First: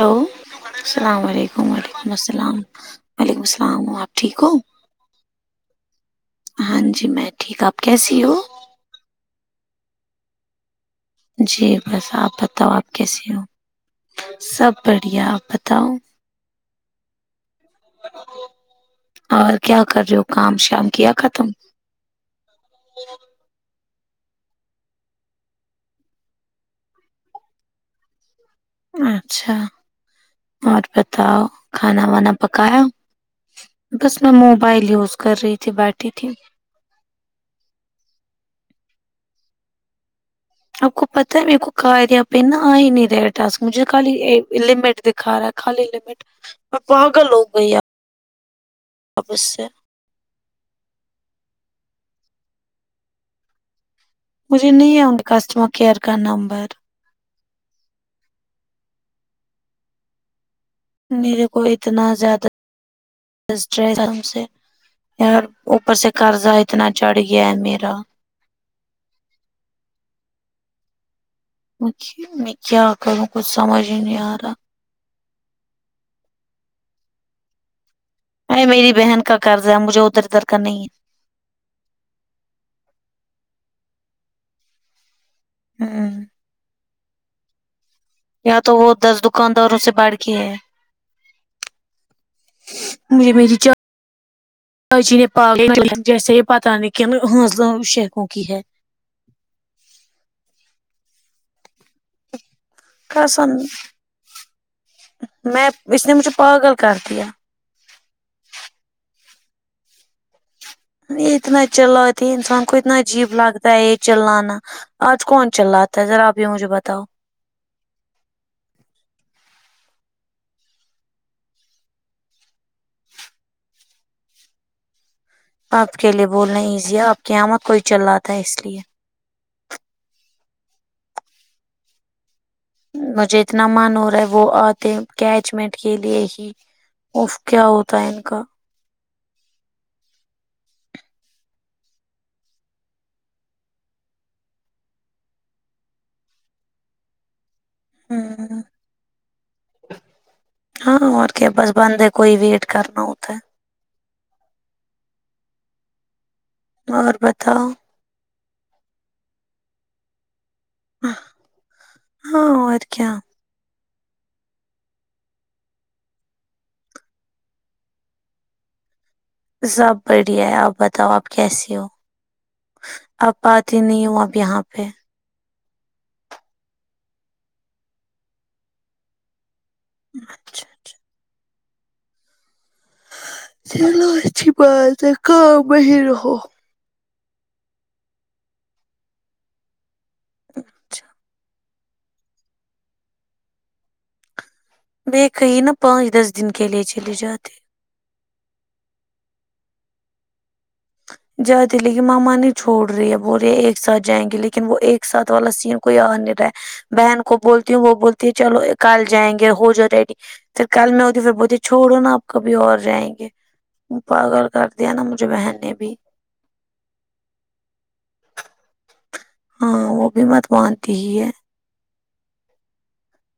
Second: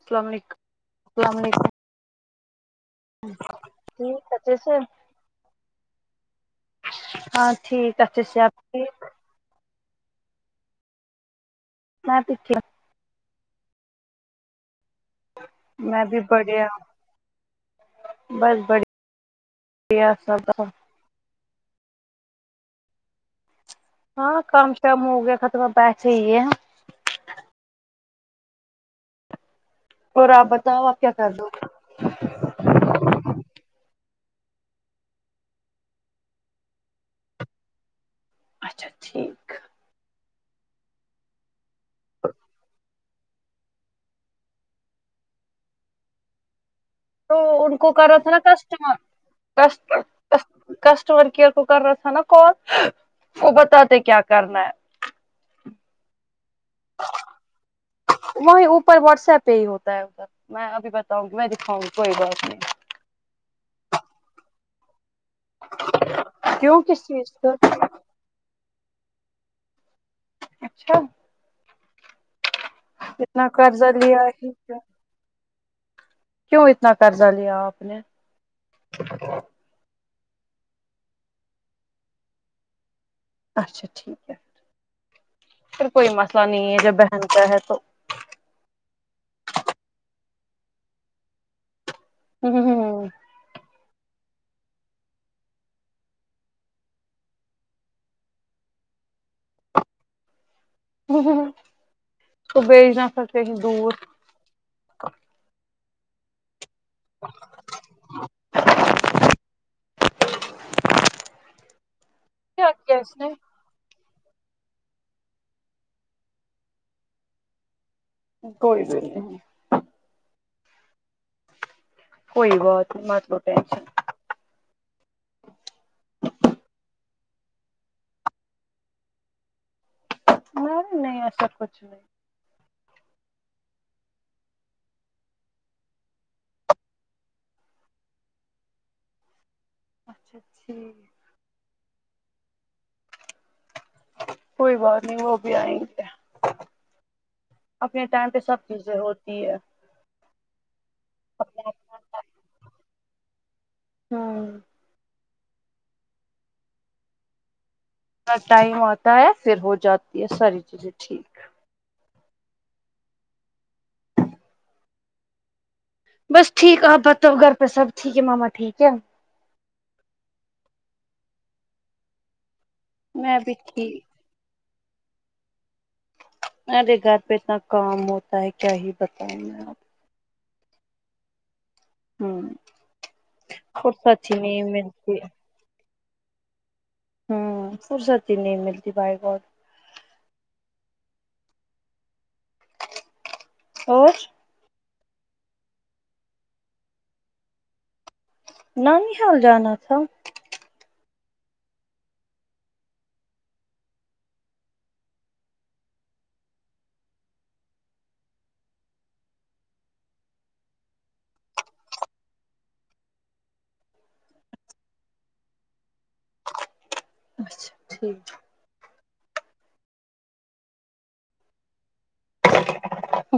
hello السلام علیکم السلام علیکم وعلیکم السلام وعلیکم السلام آپ ٹھیک ہو اچھے سے ہاں جی میں ٹھیک آپ کیسی ہو جی جی بس میں آپ بھی ٹھیک بتاؤ آپ کیسیے ہو سب بڑھیا آپ بتاؤ میں بھی بڑھیا بس اور کیا کر بڑھیا رہے ہو سب کام شام کیا ختم ہاں کم سےم ہو گیا خترمہ پیسے ہی ہے اچھا اور آپ اور آپ کیا کر رہے بتاؤ ہو کھانا وانا پکایا بس میں موبائل یوز کر رہی تھی بیٹھی تھی اچھا ٹھیک اپ کو پتہ م کو کاری آ پہین آئی نہیں رٹ تاسک مجھے خالی لمٹ دکھا رہا ہے خالی لمٹ میں پاگل تو ہو گئی ان کو کر رہا تھا نا کسٹمر آپ اس سے کسٹ کسٹمر کیئر کو کر رہا تھا نا کال وہ بتاتے کیا کرنا مجھے نہیں ہے ان کسٹمر کیئر کا نمبر وہی اوپر واٹس ایپ پہ ہی ہوتا ہے ادھر میں بھی پتاو میرے میں کو دکھاؤںی کوئی اتنا بات زیادہ نہیں اوپر سے قرضہ کیوں اتنا کس چڑھ چیز گیا کا ہے میرا اچھا کیا کروں اتنا کچھ سمجھ قرضہ ہی نہیں لیا ہے آ رہا کیا کیوں اتنا قرضہ لیا آپ نے ارے میری بہن کا قرض ہے مجھے ادھر ادھر کا نہیں اچھا ٹھیک ہے ہے پھر کوئی ہمم مسئلہ نہیں ہے جب بہن کا ہے تو یا تو وہ دس دکانداروں سے بڑ کے ہیں ہوں ہوں مجے میری چھ جی نے پا جیسے یہ پتہ نہیں کہن ہنسل شیخوں کی ہے ہ ہ قسند دور میں اس نے مجھے پاگل کر دیا اتنا چل رہاتے انسان کیا کو کیا اتنا اس نے عجیب لگتا یہ چللانا آج کون چلا تا ہے ذرا آپ یہ مجھے بتاؤ کوئی بھی نہیں کوئی بات مت لو ٹینشن آپ کے لیے بولنا ایزی ہے آپ کے یہاں کوئی چلا تا ہے اس لیے نہیں نہیں ایسا سب کچھ نہیں مجھے اتنا من ہو رہا ہے وہ آتے کیچمنٹ کے لیے ہی اف کیا ہوتا ہے ان کا اچھا ٹھیک کوئی بات نہیں وہ بھی آئیں گے اپنے ٹائم پہ سب ہمم چیزیں ہوتی ہے ہاں اور کیا بس اپنا بند ہے کوئی ویٹ کرنا ہوتا ہے ہاں اور بتاؤ ا ٹائم آتا ہے پھر ہو جاتی ہے ساری چیزیں ٹھیک ہاں اور کیا بس ٹھیک ہے آپ بتاؤ گھر پہ سب ٹھیک ہے ماما ٹھیک ہے سب بڑھیا ہے آپ بتاؤ آپ کیسی ہو میں آپ بھی آتی ٹھیک نہیں ہوں اب یہاں پہ ارے گھر پہ اتنا کام ہوتا ہے کیا ہی بتاؤں میں آپ اچھا اچھا ہوں چلو فرصت ہی اچھی نہیں بات ملتی کام مے ہی رہو ہوں فرصتی ہی نہیں ملتی بائی گاڈ اچھا اور دیکھ کہیں نا پانچ دس دن کے لیے چلے جاتے نانی حال جانا تھا جاتی لیکن ماما نہیں چھوڑ رہی ہے بول رہے ایک ساتھ جائیں گے لیکن وہ ایک ساتھ والا سین کوئی اور نہیں رہا بہن کو بولتی ہوں وہ بولتی ہے چلو کال جائیں گے ہو جا ریڈی پھر کل میں ہوتی پھر بولتی چھوڑو نا آپ کبھی اور جائیں گے پاگل کر دیا نا مجھے بہن نے بھی اچھا ٹھیک ہاں وہ بھی مت مانتی ہی ہے ہ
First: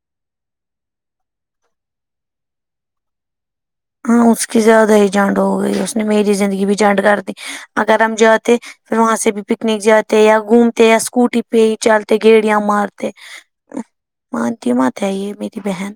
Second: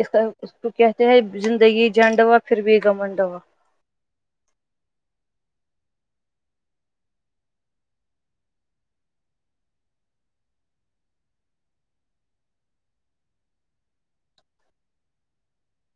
اس طرف اس کو کہتے ہیں زندگی جانڈ ہوا پھر بھی گمنڈا وا ہاں اس کی زیادہ ہی جانڈ ہو گئی اس نے میری زندگی بھی جانڈ کر دی اگر ہم جاتے پھر وہاں سے بھی پکنک جاتے یا گھومتے یا اسکوٹی پہ ہی چلتے گیڑیاں مارتے مانتی مت ہے یہ میری بہن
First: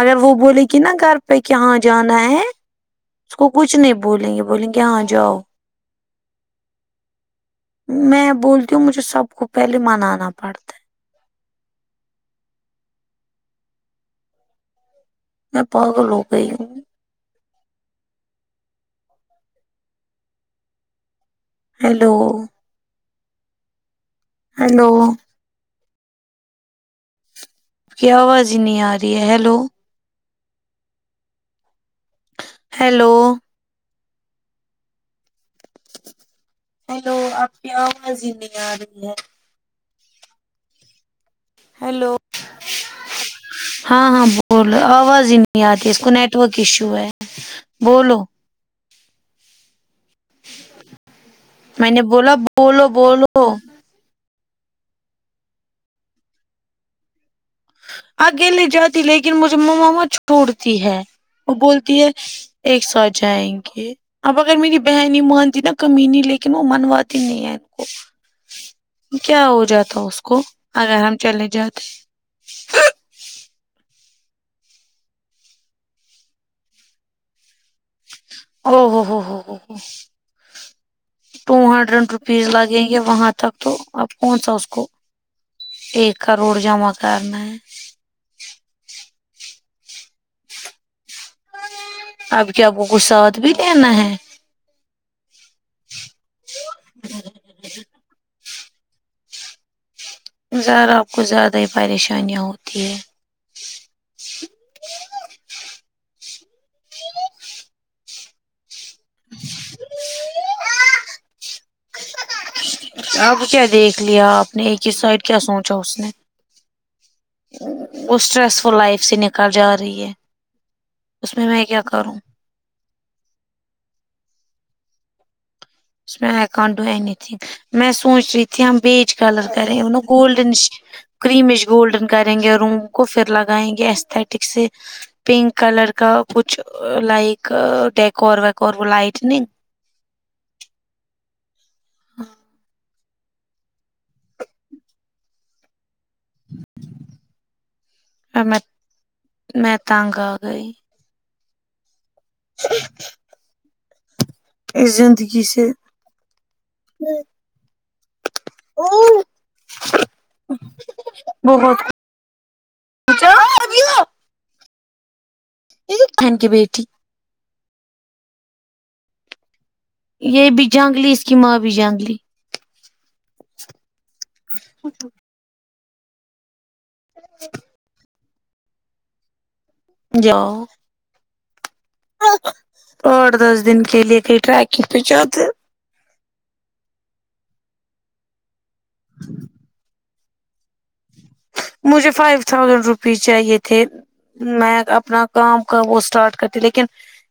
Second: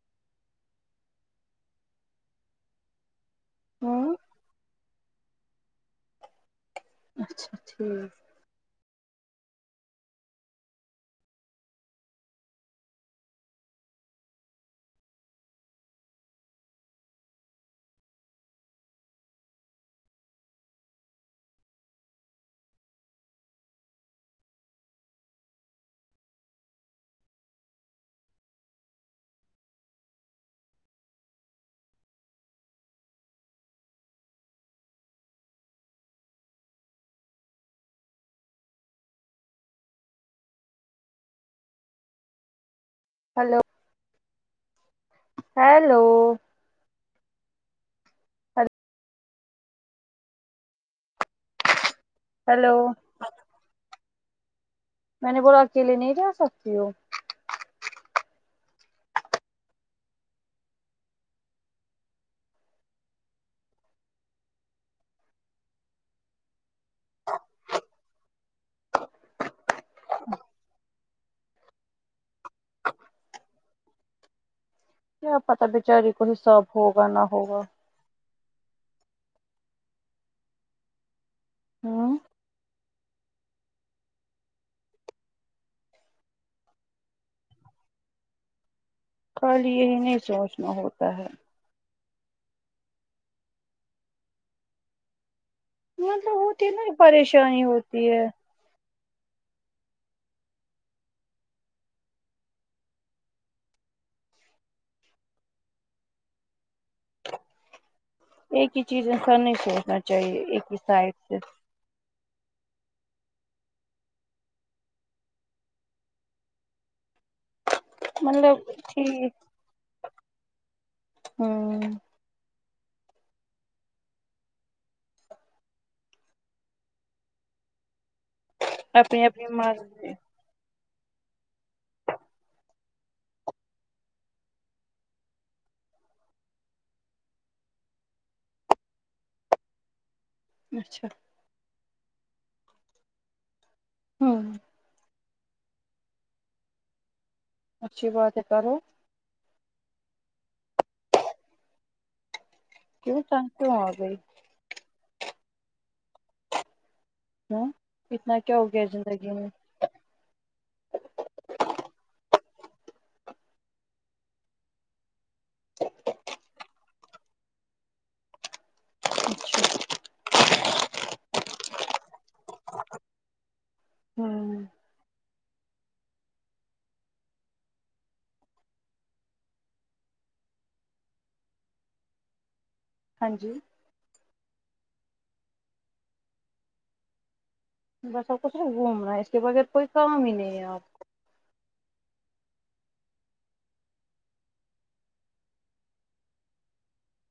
اگر وہ بولے گی نا گھر پہ کہاں جانا ہے اس کو کچھ نہیں ہوں بولیں گے بولیں گے کہ یہاں جاؤ اچھا ٹھیک میں بولتی ہوں مجھے سب کو پہلے منانا پڑتا ہے میں پاگل ہو گئی ہوں ہیلو ہیلو کی آواز نئی آ رہی ہے ہیلو ہیلو ہیلو آپ کی اواز ہی نہیں آ رہی ہے ہیلو ہلو ہاں ہاں بولو آواز ہی نہیں آتی ہے اس ہیلو کو نیٹورک ایشو ہے بولو میں نے بولا ہیلو بولو بولو میں نے بولا اکیلے نہیں جا سکتی ہو اکیلے جاتی لیکن مجھے ماما مت چھوڑتی ہے وہ بولتی ہے ایک ساتھ جائیں گے اب اگر میری بہن مانتی نا کمینی لیکن وہ منواتی نہیں ہے ان کو کیا ہو جاتا اس کو اگر ہم چلے جاتے کیا پتا بچاری کو حساب ہوگا نہ ہوگا ا ہو ہو ہو ہو ٹو ہنڈریڈ ہوں روپیز لگ یں گے وہاں تک تو اب کون سا اس کو ایک کروڑ جمع کرنا ہے کل یہی نہیں سوچنا ہوتا ہے اب کیا آپ کو کو ساتھ بھی دینا ہے مطلب ہوتی ہے نا ایک پریشانی ہوتی ہے ذرا آپ کو زیادہ ہی پریشانیاں ہوتی ہے ایک ہی چیز ان کا نہیں سوچنا چاہیے ایک ہی سائڈ سے آپ کو کیا دیکھ لیا آپ نے ایک ہی سائڈ کیا سوچا اس نے اس اسٹریس مطلب فل لائف سے ٹھیک نکل جا رہی ہے اس میں کیا ہوں کروں میں I can't do anything میں سوچ رہی ہم بیچ اپنی کلر اپنی کریں انو مرضی گولڈنش کریمش گولڈن کریں گے روم کو پھر لگائیں گے استٹک سے پنک کلر کا کچھ لائک ڈیکور ویکور وہ لائٹننگ اچھا ہاں ہاں اچھی بات ہے میں کرو میں تنگ آ گئی کیوں تنگ کیوں اگئی اس زندگی سے ہوں اتنا کیا ہو گیا زندگی میں بہت کچھ بہن کی بیٹی اچھا یہ بھی جنگلی اس کی ماں بھی جنگلی ہوں اچ [inaudible] جاؤ ہاں آٹھ جی دس دن کے لیے کہئی ٹرکنگ پے جاتے بس آپ کو صرف گھومنا ہے اس کے بغیر کوئی کام ہی نہیں ہے آپ مجھے فائیو تھاؤزینڈ روپیز چاہیے تھے میں اپنا کام کا وہ اسٹارٹ کرتی لیکن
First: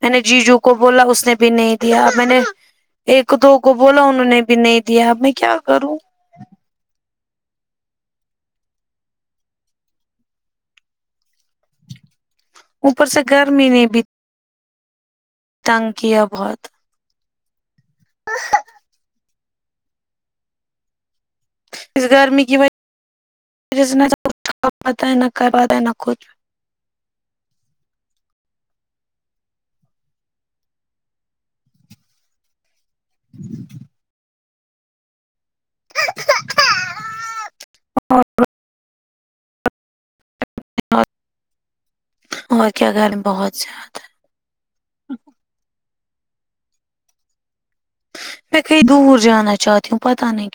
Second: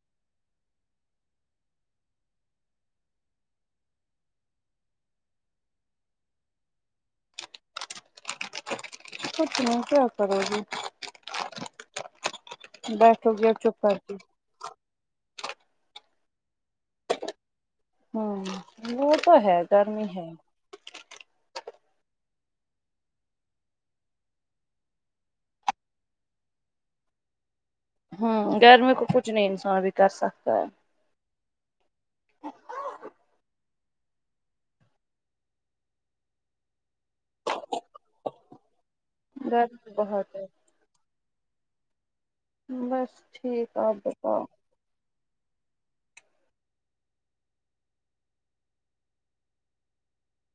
میں نے جیجو کو بولا اس نے بھی نہیں دیا میں نے ایک دو کو بولا انہوں نے بھی نہیں دیا اب میں کیا کروں کچھ نہیں کیا کرو گی اوپر سے بیٹھے اور جو گرمی چپ نے بھی کرتی تنگ کیا ہے بہت ہوں وہ تو ہے گرمی ہے اس گرمی کی وجہہ سے ہے نہ کہ پتہ ہے نہ کر پتہ ہے نہ کچھ ہوں گھر میں کو کچھ نہیں انسان بھی کر سکتا ہے ہ [inaudible] اور گرمی بہت ہے اور کیا بس گرمی بہت ٹھیک ہے آپ زیادہ بتاؤ میں کہیں دور جانا چاہتی ہوں پتا نہیں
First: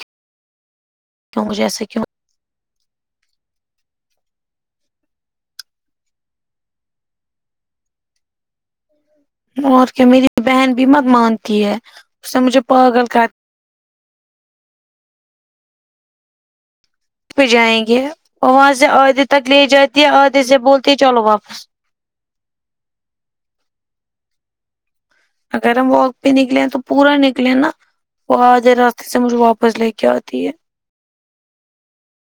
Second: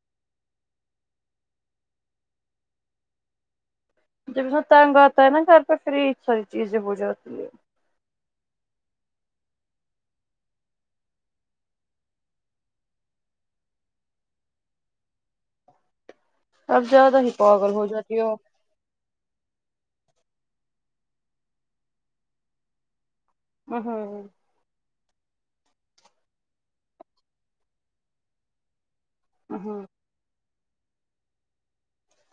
کیوں مجھے ایسا کیوں جب میں تنگ آتا ہے نا گھر پہ فری ساری چیزیں ہو جاتی ہے اور کیا میری بہن بھی مت مانتی ہے اس نے مجھے پاگل کر اب زیادہ پہ پاگل جائیں ہو گے جاتی ہو اور وہاں سے آدھے تک لے جاتی ہے آدھے سے بولتی ہے چلو واپس ا ہاں اگر ہم و ا ک پہ نکلے تو پورا نکلیں نا وہ آدھے راستے سے مجھ واپس ہ لے کے آتی ہے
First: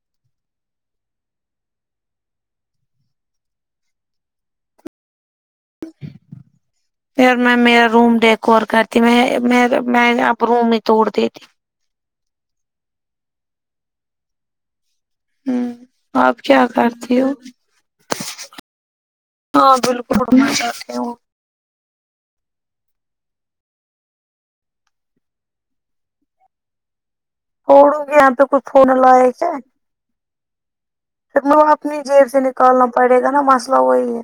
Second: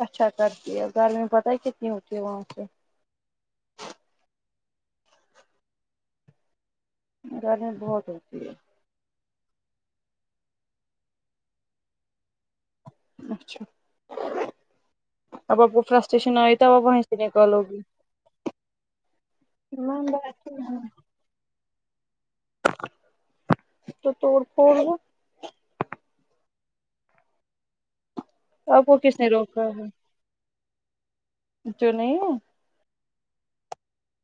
اچھا کرتی ہے گرمی پتہ ہے کتنی ہوتی ہے وہاں سے پھر میں گرمی میرا بہت روم ہوتی ہے ڈیکور کرتی میں میں اب روم ہی توڑ دیتی اچھا اب آپ ہوں کو فرسٹریشن آئی تو کیا اب آپ وہیں سے کرتی ہو نکالو گی ہاں ایان ب بالکل اڑنا چاہتی [unintelligible] ہوں تو توڑ پھوڑ دو پڑو گے یہاں پہ کچھ آپ فون کو لا کس ہے نے کیا روکا ہے پھر وہ جو اپنی نہیں جیب سے نکالنا پڑے گا نا مسئلہ وہی ہے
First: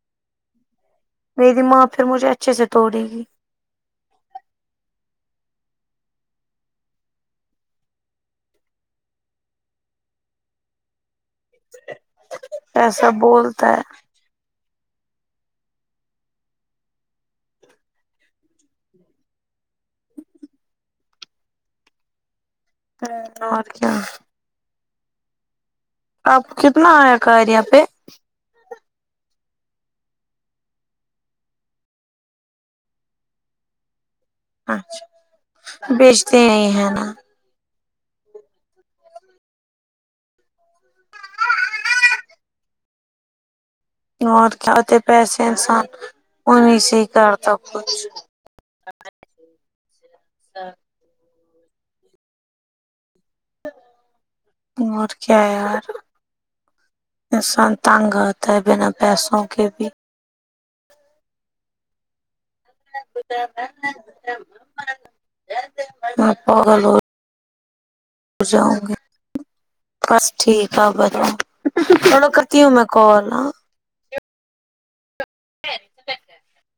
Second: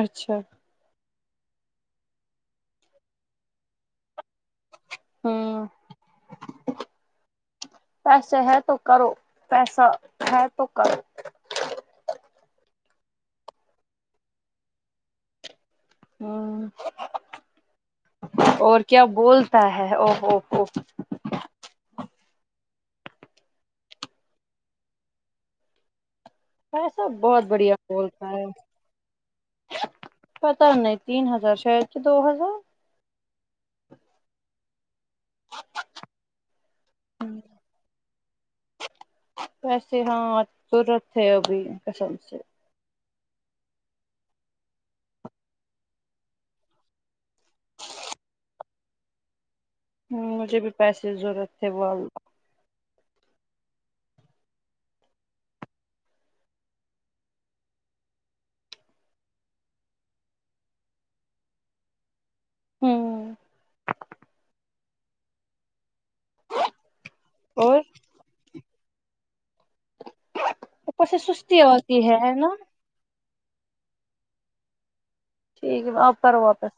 اچھا میری ماں پھر مجھے اچھے سے توڑے گی ہوں پیسے ہے تو کرو پیسا ہے تو کرو ایسا بولتا ہے ہ اور کیا بولتا ہے اووو ہ اور کیا آپ کتنا ایسا آیا بہت کاریا بڑھیا پہ بولتا ہے پتا نہیں تین ہزار شاید کہ دو ہزار اچھا بیچتے ہیں ہے نا ہاں ویسے ہاں ضرورت ہے ابھی پیسوں سے اور کیاتے پیسے انسان انیں سے ہی کرتاب کچھ ہمم مجھے بھی پیسے ضرورت تھے وہلہ اور کیا یار انسان تنگ رہتا ہے بنا پیسوں کے بھی میں پگل ہورہی ہوں اور جاؤں گی بس ٹھیک ہے اوپر سے بتاؤ سستی ہوتی ہے تھوڑو ہے نا کرتی ہوں میں کال ہا ٹھیک ہے آپ کرو واپس